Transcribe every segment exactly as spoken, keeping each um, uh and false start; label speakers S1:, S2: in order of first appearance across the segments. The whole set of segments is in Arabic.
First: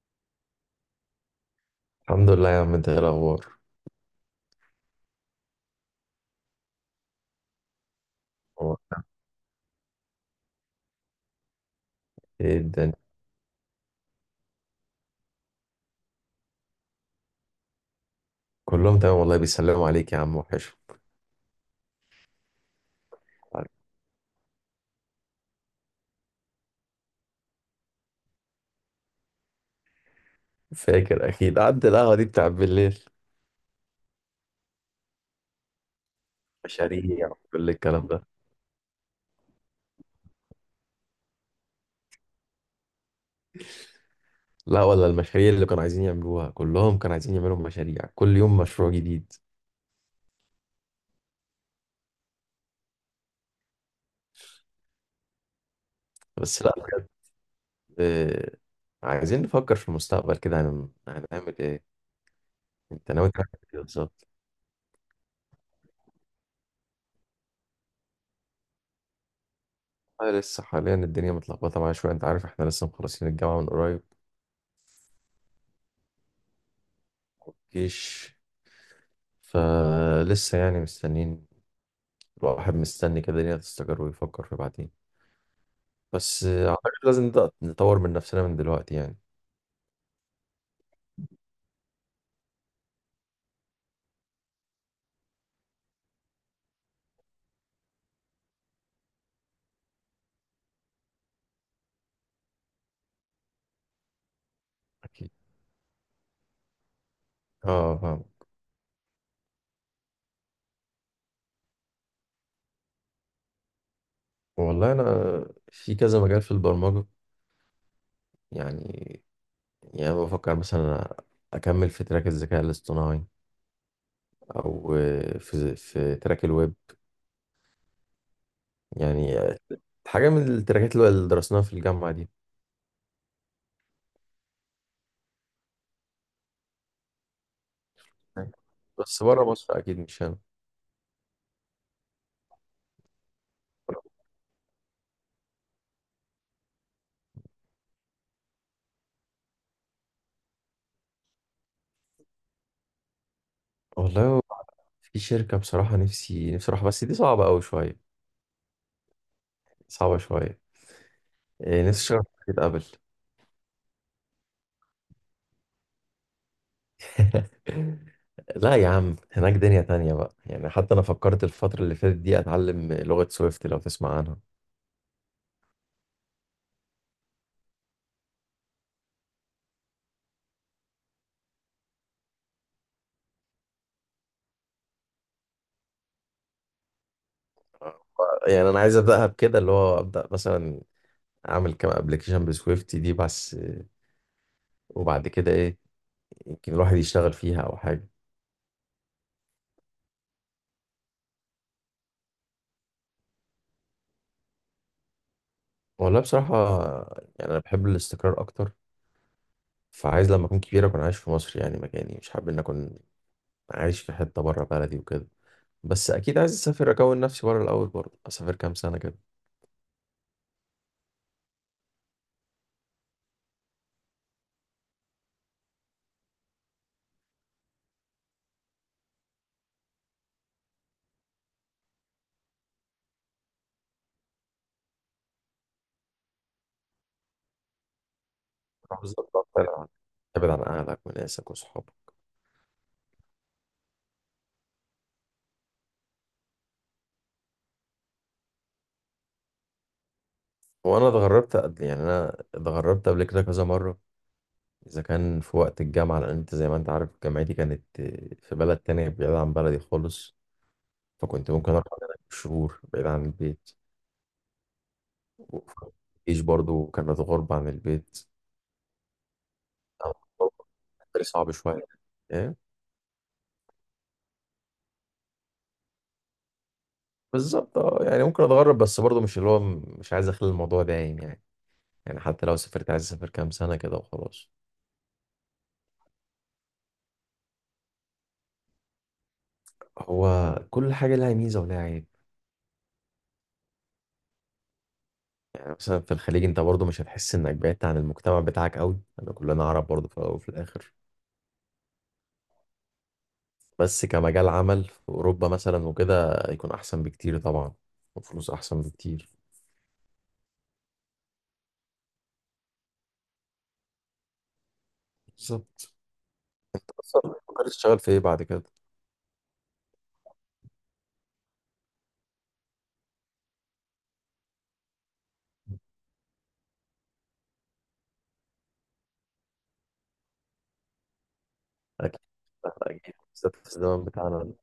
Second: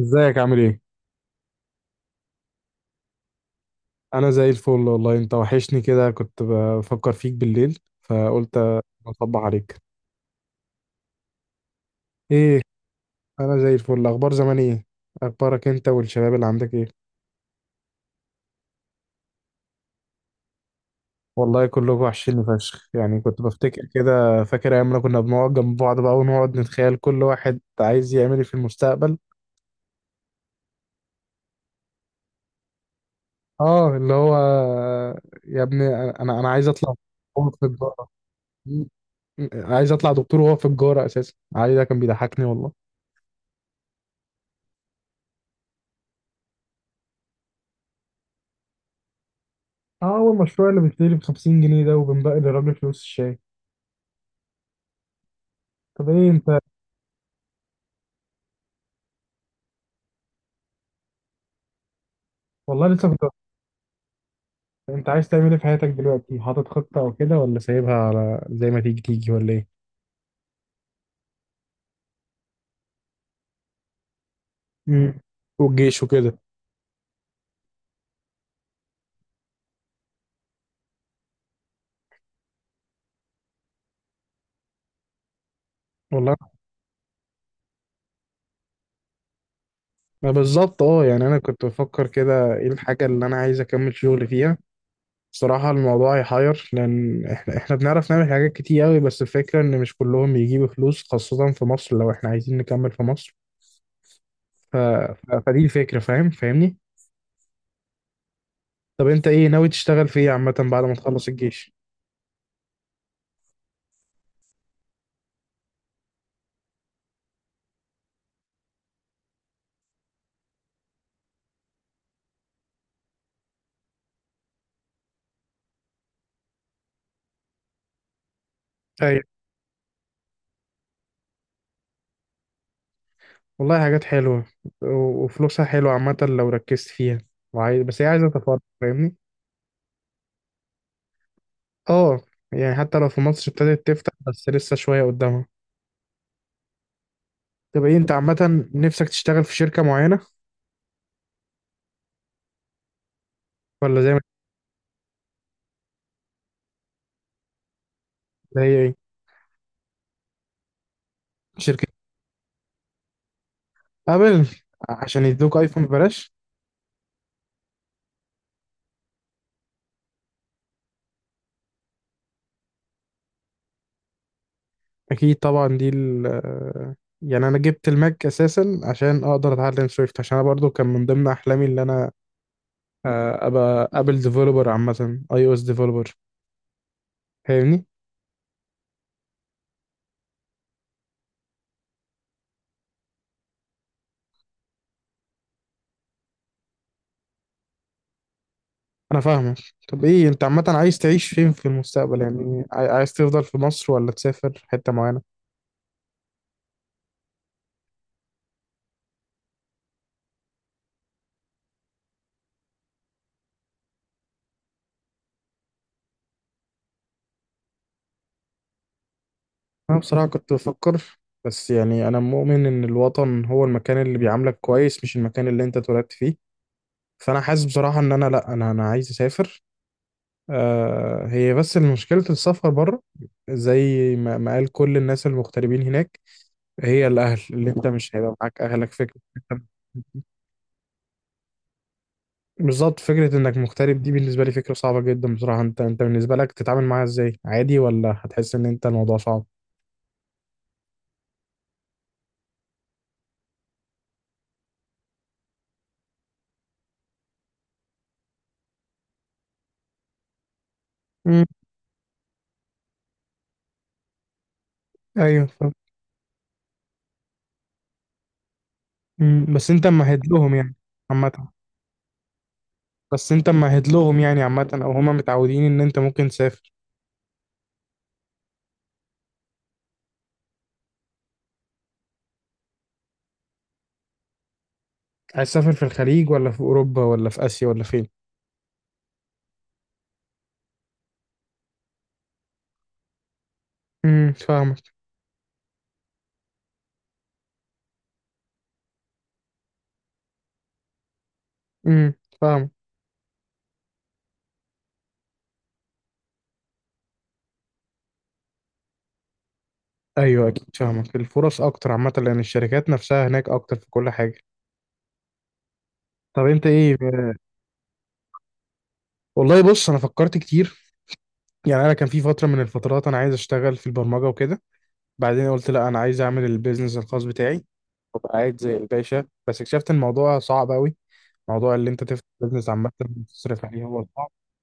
S1: ازيك عامل ايه؟
S2: الحمد لله يا عم، انت ايه الاخبار؟
S1: انا زي الفل والله. انت وحشني كده، كنت بفكر فيك بالليل فقلت
S2: هو
S1: اطبع عليك.
S2: ايه
S1: ايه،
S2: الدنيا؟
S1: انا زي الفل. اخبار زمان ايه؟ اخبارك انت والشباب اللي عندك ايه؟
S2: كلهم تمام والله، بيسلموا عليك يا عم، وحش.
S1: والله كلكم وحشيني فشخ، يعني كنت بفتكر كده، فاكر ايام ما كنا بنقعد جنب بعض بقى ونقعد نتخيل كل واحد عايز يعمل ايه في المستقبل.
S2: فاكر اكيد قعدت القهوه دي بتاع بالليل؟
S1: اه اللي هو يا ابني انا انا عايز اطلع.
S2: مشاريع
S1: هو في
S2: كل الكلام
S1: التجارة،
S2: ده.
S1: عايز اطلع دكتور وهو في التجارة اساسا، عايز ده كان بيضحكني والله.
S2: لا، ولا المشاريع اللي كانوا عايزين يعملوها، كلهم كانوا عايزين يعملوا مشاريع، كل يوم مشروع جديد.
S1: اه، هو المشروع اللي بيشتري ب خمسين جنيه ده وبنبقى للراجل فلوس الشاي. طب ايه انت؟
S2: بس لا بجد. اه، عايزين نفكر في المستقبل كده، هن- هنعمل ايه.
S1: والله لسه
S2: انت
S1: كنت.
S2: ناوي تعمل ايه بالظبط؟
S1: انت عايز تعمل ايه في حياتك دلوقتي، حاطط خطة او كده، ولا سايبها على زي ما تيجي تيجي، ولا ايه؟
S2: اه، لسه حاليا الدنيا متلخبطه معايا شويه، انت عارف احنا لسه مخلصين الجامعه من قريب.
S1: امم والجيش وكده.
S2: جيش، فلسه يعني مستنيين. الواحد مستني كده الدنيا تستقر ويفكر في بعدين.
S1: والله،
S2: بس آه، اعتقد لازم نبدأ نطور من نفسنا من دلوقتي يعني.
S1: ما بالظبط. اه يعني انا كنت بفكر كده، ايه الحاجة اللي انا عايز اكمل شغل فيها. بصراحة الموضوع يحير، لأن إحنا إحنا بنعرف نعمل حاجات كتير أوي، بس الفكرة إن مش كلهم بيجيبوا فلوس، خاصة في مصر لو إحنا عايزين نكمل في مصر. ف...
S2: اكيد،
S1: ف... فدي الفكرة، فاهم، فاهمني؟
S2: اه فاهم.
S1: طب انت ايه ناوي تشتغل في ايه عامة بعد ما تخلص الجيش؟
S2: والله انا في كذا مجال في البرمجة. يعني يعني بفكر مثلا اكمل في تراك الذكاء الاصطناعي، او آه، في في تراك الويب.
S1: ايوه.
S2: يعني آه، حاجة من التراكات اللي درسناها في الجامعة دي،
S1: والله حاجات حلوة، و- وفلوسها حلوة عامة لو ركزت فيها، وعايز، بس هي عايزة تفرغ، فاهمني؟
S2: بس بره مصر اكيد، مش هنا.
S1: اه يعني حتى لو في مصر ابتدت تفتح بس لسه شوية قدامها. طب ايه انت عامة، نفسك تشتغل في شركة معينة ولا زي ما.
S2: والله، في شركة بصراحة نفسي نفسي أروحها، بس دي صعبة أوي شوية.
S1: اللي هي ايه؟
S2: صعبة شوية.
S1: شركة.
S2: إيه، نفسي أشتغل في شركة أبل.
S1: ابل، عشان يدوك ايفون ببلاش؟
S2: لا يا عم، هناك دنيا تانية بقى يعني. حتى أنا فكرت الفترة اللي فاتت دي أتعلم لغة سويفت، لو تسمع عنها.
S1: اكيد طبعا دي ال. يعني انا جبت الماك اساسا عشان اقدر اتعلم سويفت، عشان انا برضو كان من ضمن احلامي اللي انا آه، ابقى ابل ديفلوبر، عامه اي او اس ديفلوبر، فاهمني.
S2: يعني أنا عايز أبدأها بكده، اللي هو أبدأ مثلا أعمل كام أبلكيشن بسويفت دي بس، وبعد كده إيه، يمكن الواحد يشتغل فيها أو حاجة.
S1: انا فاهمك. طب ايه انت عامه عايز تعيش فين في المستقبل؟ يعني عاي- عايز تفضل في مصر ولا تسافر حته معينه؟
S2: والله بصراحة، يعني أنا بحب الاستقرار أكتر. فعايز لما أكون كبير أكون عايش في مصر، يعني مكاني، مش حابب إن أكون عايش في حتة بره بلدي وكده. بس أكيد عايز أسافر، أكون نفسي بره الأول برضه، أسافر كام سنة كده.
S1: انا بصراحه كنت بفكر، بس يعني انا مؤمن ان الوطن هو المكان اللي بيعاملك كويس مش المكان اللي انت اتولدت فيه. فانا حاسس بصراحه ان انا لا، انا انا عايز اسافر. آه، هي بس مشكله السفر بره، زي ما ما قال كل الناس المغتربين هناك، هي الاهل، اللي انت مش هيبقى معاك اهلك، فكره.
S2: بالظبط، اه، فعلا. ابعد عن اهلك وناسك وصحابك.
S1: بالظبط، فكرة انك مغترب دي بالنسبة لي فكرة صعبة جدا بصراحة. انت انت بالنسبة لك تتعامل معاها ازاي، عادي، ولا هتحس ان انت الموضوع صعب؟
S2: وانا اتغربت قبل، يعني انا اتغربت قبل كده كذا مره، اذا كان في وقت الجامعه، لان انت زي ما انت عارف جامعتي كانت في بلد تانية بعيد عن بلدي خالص.
S1: امم.
S2: فكنت ممكن اقعد هناك شهور بعيد عن البيت،
S1: ايوه فاهم.
S2: وفيش برضو كانت غربة عن البيت.
S1: امم، بس انت
S2: كان
S1: ممهد لهم يعني
S2: بالنسبة لي
S1: عامة.
S2: صعب شويه. ايه
S1: بس انت ممهد لهم يعني عامة، او هما متعودين ان انت ممكن تسافر.
S2: بالظبط، اه يعني ممكن اتغرب بس برضو مش اللي هو، مش عايز اخلي الموضوع دايم يعني. يعني حتى لو سافرت عايز اسافر كام سنه كده وخلاص.
S1: عايز تسافر في الخليج ولا في اوروبا ولا في اسيا ولا فين؟
S2: هو كل حاجه لها ميزه ولها عيب.
S1: امم، فاهمك.
S2: مثلا في الخليج انت برضو مش هتحس انك بعدت عن المجتمع بتاعك قوي، انا كلنا عرب برضو في الاول وفي الاخر.
S1: امم، فاهمك.
S2: بس كمجال عمل في اوروبا مثلا وكده يكون احسن بكتير طبعا، وفلوس احسن بكتير.
S1: ايوه اكيد فاهمك، الفرص اكتر عامة لان الشركات نفسها هناك اكتر في كل حاجة.
S2: بالظبط.
S1: طب انت ايه؟
S2: اصلا فكرت تشتغل في ايه بعد كده؟
S1: والله بص انا فكرت كتير. يعني انا كان في فترة من الفترات انا عايز اشتغل في البرمجة وكده، بعدين قلت لا انا عايز اعمل البيزنس الخاص بتاعي وابقى قاعد زي الباشا، بس اكتشفت ان الموضوع صعب قوي، موضوع اللي انت
S2: اكيد،
S1: تفتح بيزنس عامه
S2: اكيد، بالذات
S1: وتصرف
S2: في
S1: عليه
S2: الزمن
S1: هو صعب.
S2: بتاعنا ده.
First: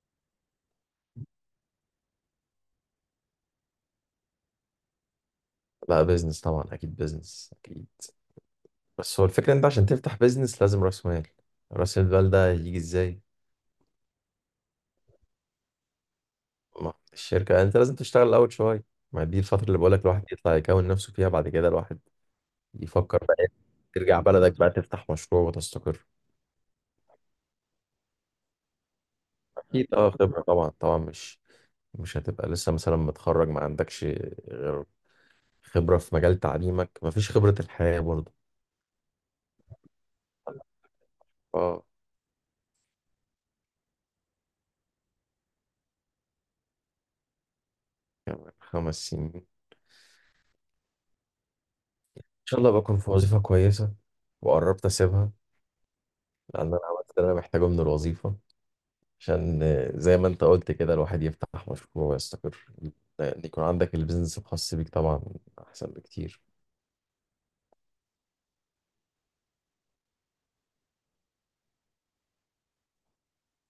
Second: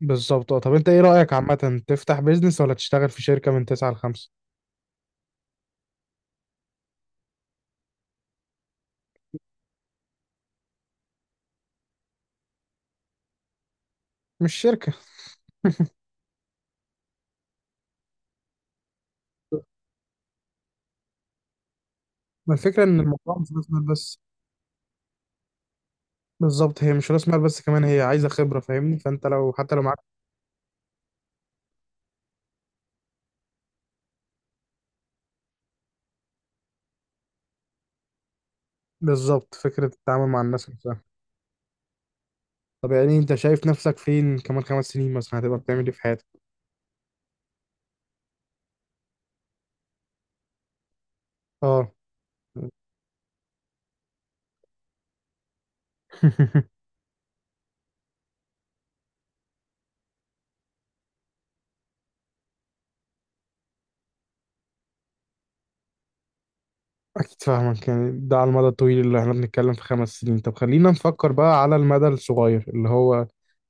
S1: بالظبط آه. طب انت ايه رايك عامه، تفتح بيزنس ولا تشتغل في شركه من تسعة ل خمسة؟
S2: لا، بيزنس طبعا، اكيد بيزنس اكيد. بس هو الفكره انت عشان تفتح بيزنس لازم راس مال. راس المال ده يجي ازاي؟
S1: مش شركه.
S2: ما الشركه، انت لازم تشتغل الاول شويه. ما دي الفتره اللي بقولك الواحد يطلع يكون نفسه فيها، بعد كده الواحد
S1: ما الفكره ان
S2: يفكر بقى
S1: الموضوع
S2: إيه،
S1: مش راس مال بس.
S2: ترجع بلدك بقى تفتح مشروع وتستقر.
S1: بالظبط، هي مش راس مال بس، كمان هي عايزه خبره فاهمني، فانت لو حتى لو
S2: اكيد،
S1: معاك.
S2: اه خبرة طبعا، طبعا مش مش هتبقى لسه مثلا متخرج ما عندكش غير خبرة في مجال تعليمك، ما فيش خبرة الحياة برضه.
S1: بالظبط، فكره التعامل مع الناس نفسها.
S2: اه،
S1: طب يعني انت شايف نفسك فين كمان خمس سنين مثلا، هتبقى بتعمل ايه في حياتك؟
S2: خمس سنين ان
S1: اه.
S2: شاء الله بكون في وظيفة كويسة، وقربت اسيبها. لان انا عملت اللي انا محتاجه من الوظيفة، عشان آه، زي ما انت قلت كده الواحد يفتح مشروع ويستقر. لان يكون عندك البيزنس الخاص بيك طبعا احسن بكتير.
S1: أكيد فاهمك، يعني ده على المدى الطويل اللي احنا بنتكلم في خمس سنين. طب خلينا نفكر بقى على المدى الصغير، اللي هو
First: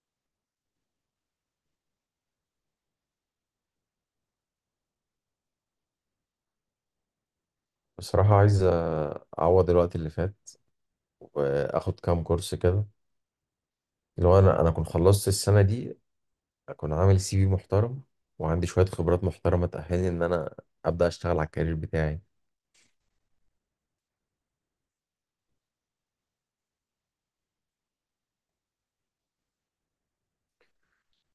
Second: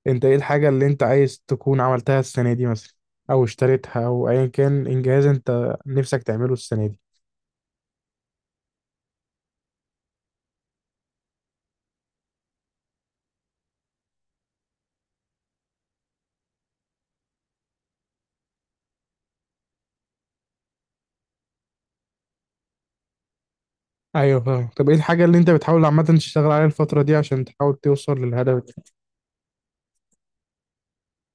S1: أنت إيه الحاجة اللي أنت عايز تكون عملتها السنة دي مثلا، أو اشتريتها، أو أيا كان إنجاز أنت نفسك تعمله السنة دي.
S2: بصراحة عايز آه، اعوض الوقت اللي فات، واخد كام كورس كده. لو انا انا كنت خلصت السنه دي، اكون عامل سي في محترم وعندي شويه خبرات محترمه تاهلني ان انا ابدا اشتغل على الكارير بتاعي.
S1: أيوه فاهم. طب إيه الحاجة اللي أنت بتحاول عامة تشتغل عليها الفترة دي عشان تحاول توصل للهدف ده؟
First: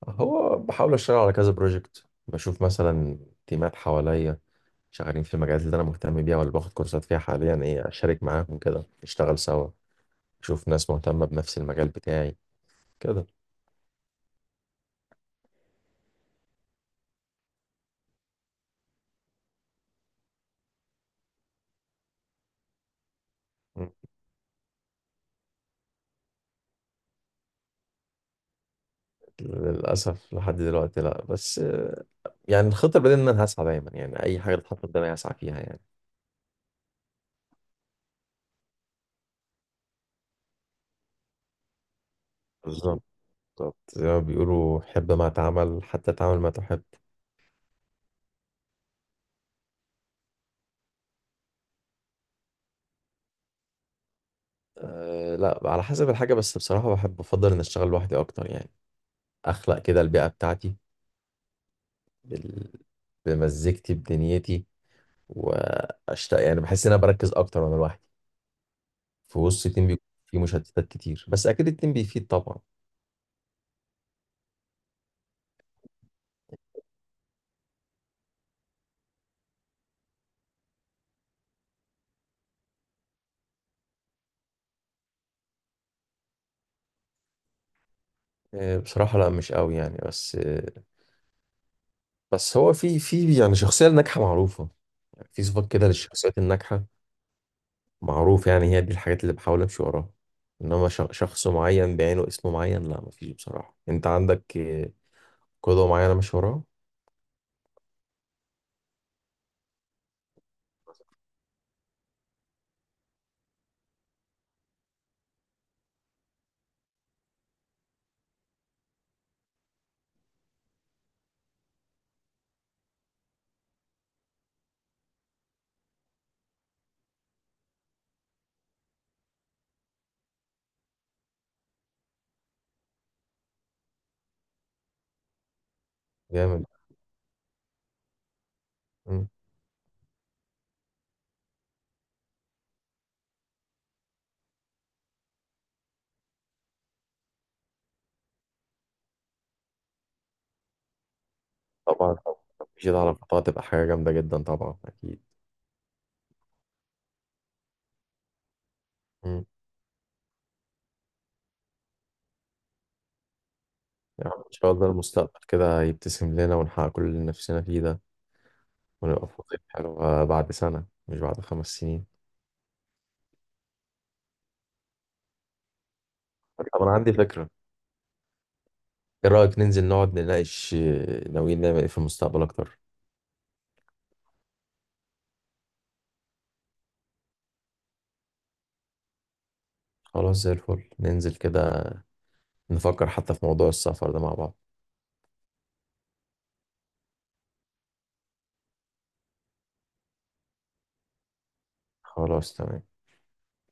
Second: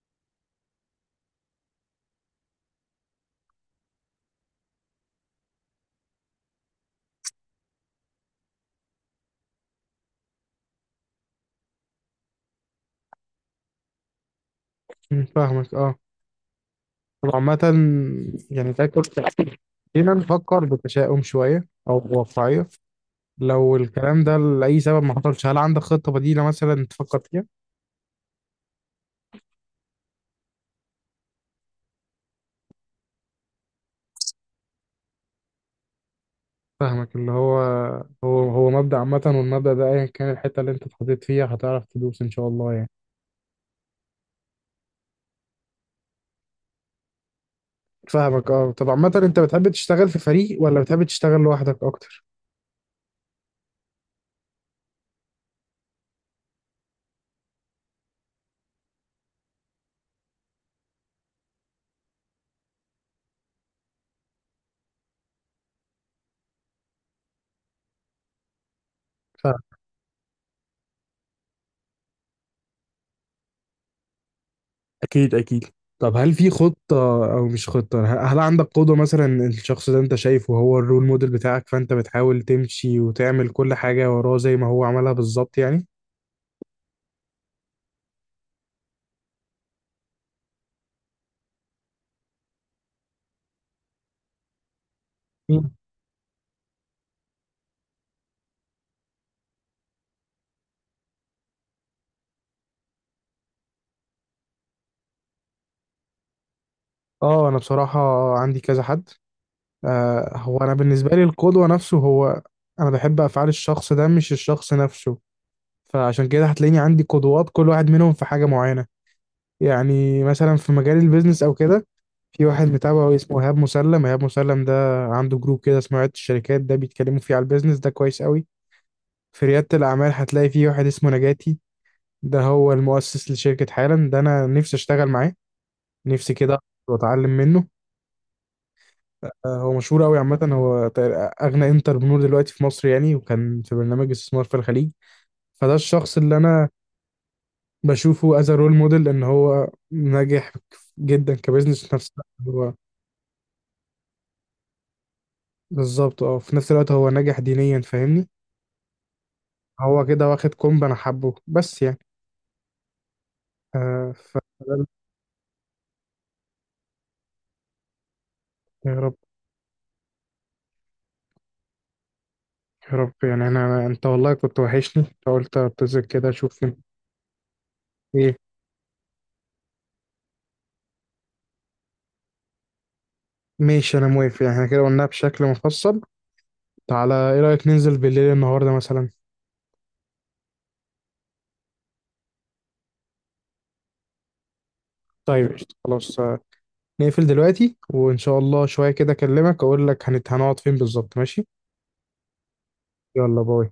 S2: هو بحاول اشتغل على كذا بروجكت، بشوف مثلا تيمات حواليا شغالين في المجالات اللي انا مهتم بيها، ولا باخد كورسات فيها حاليا، ايه اشارك معاهم كده نشتغل سوا. اشوف ناس مهتمه بنفس المجال بتاعي كده.
S1: مم، فاهمك أه. طب عامة، يعني تاكل، خلينا نفكر بتشاؤم شوية أو بواقعية، لو
S2: م.
S1: الكلام ده لأي سبب ما حصلش، هل عندك خطة بديلة مثلا تفكر فيها؟
S2: للاسف لحد دلوقتي لا، بس آه، يعني الخطه البديهيه ان انا هسعى دايما، يعني اي حاجه تتحط قدامي هسعى فيها يعني.
S1: فاهمك، اللي هو، هو هو مبدأ عامة، والمبدأ ده أيا كان الحتة اللي أنت اتحطيت فيها هتعرف تدوس إن شاء الله يعني.
S2: بالظبط، بالظبط، زي ما بيقولوا: حب ما تعمل حتى تعمل ما تحب.
S1: فاهمك أه. طب عامة أنت بتحب تشتغل في فريق ولا بتحب تشتغل لوحدك أكتر؟
S2: أه لا، على حسب الحاجة، بس بصراحة بحب أفضل إن أشتغل لوحدي أكتر يعني، أخلق كده البيئة بتاعتي، بال... بمزيكتي بدنيتي. وأشتاق يعني، بحس إن أنا بركز أكتر وأنا لوحدي. في
S1: فاهم.
S2: وسط التيم بيكون في مشتتات كتير، بس أكيد التيم بيفيد طبعا.
S1: اكيد اكيد. طب هل في خطة او مش خطة، ه- هل عندك قدوة مثلا، الشخص ده انت شايفه هو الرول موديل بتاعك، فانت بتحاول تمشي وتعمل كل حاجة وراه زي ما هو عملها بالظبط يعني؟
S2: أه بصراحة لا مش قوي يعني، بس أه. بس هو في في يعني شخصية ناجحة معروفة، يعني في صفات
S1: مم.
S2: كده للشخصيات الناجحة، معروف يعني. هي دي الحاجات اللي بحاول امشي وراها، انما ش- شخص معين بعينه، اسم معين، لا مفيش بصراحة. انت عندك آه، قدوة معينة ماشي وراها؟
S1: أه أنا بصراحة عندي كذا حد. آه هو انا بالنسبه لي القدوه نفسه، هو انا بحب افعال الشخص ده مش الشخص نفسه، فعشان كده هتلاقيني عندي قدوات، كل واحد منهم في حاجه معينه. يعني مثلا في مجال البيزنس او كده في واحد متابعه اسمه ايهاب مسلم. ايهاب مسلم ده عنده جروب كده اسمه عيادة الشركات، ده بيتكلموا فيه على البيزنس ده كويس قوي. في رياده الاعمال هتلاقي فيه واحد اسمه نجاتي، ده هو المؤسس لشركه حالا، ده انا نفسي اشتغل معاه نفسي كده
S2: جامد.
S1: واتعلم منه.
S2: مم.
S1: آه، هو مشهور قوي عامة، هو تق- أغنى انتربرنور دلوقتي في مصر يعني، وكان في برنامج استثمار في الخليج. فده الشخص اللي أنا بشوفه از رول موديل، إن هو ناجح جدا كبزنس، في نفس
S2: طبعا، طبعاً.
S1: الوقت هو،
S2: مفيش ده على فترة تبقى حاجة جامدة جدا طبعا، اكيد.
S1: بالظبط اه، في نفس الوقت هو ناجح دينيا فاهمني،
S2: مم.
S1: هو كده واخد كومب، أنا حبه بس يعني آه
S2: يعني
S1: ف
S2: ان شاء الله المستقبل كده يبتسم لنا، ونحقق كل اللي نفسنا فيه ده،
S1: يا رب.
S2: ونبقى في وظيفة حلوة بعد سنة، مش بعد خمس سنين.
S1: يا رب يعني، أنا أنت والله كنت وحشني فقلت أتصل كده أشوف.
S2: طب انا عندي فكرة.
S1: إيه؟
S2: ايه رأيك ننزل نقعد نناقش آه، ناويين نعمل ايه في المستقبل اكتر؟
S1: ماشي، أنا موافق، يعني احنا كده قلناها بشكل مفصل. تعالى إيه رأيك ننزل بالليل النهاردة مثلا؟
S2: خلاص زي الفل، ننزل كده، نفكر حتى في موضوع السفر ده مع بعض.
S1: طيب قشطة. خلاص آه، نقفل دلوقتي وإن شاء الله شوية كده أكلمك أقول لك هنت- هنقعد فين بالظبط. ماشي.
S2: خلاص تمام.
S1: يلا باي.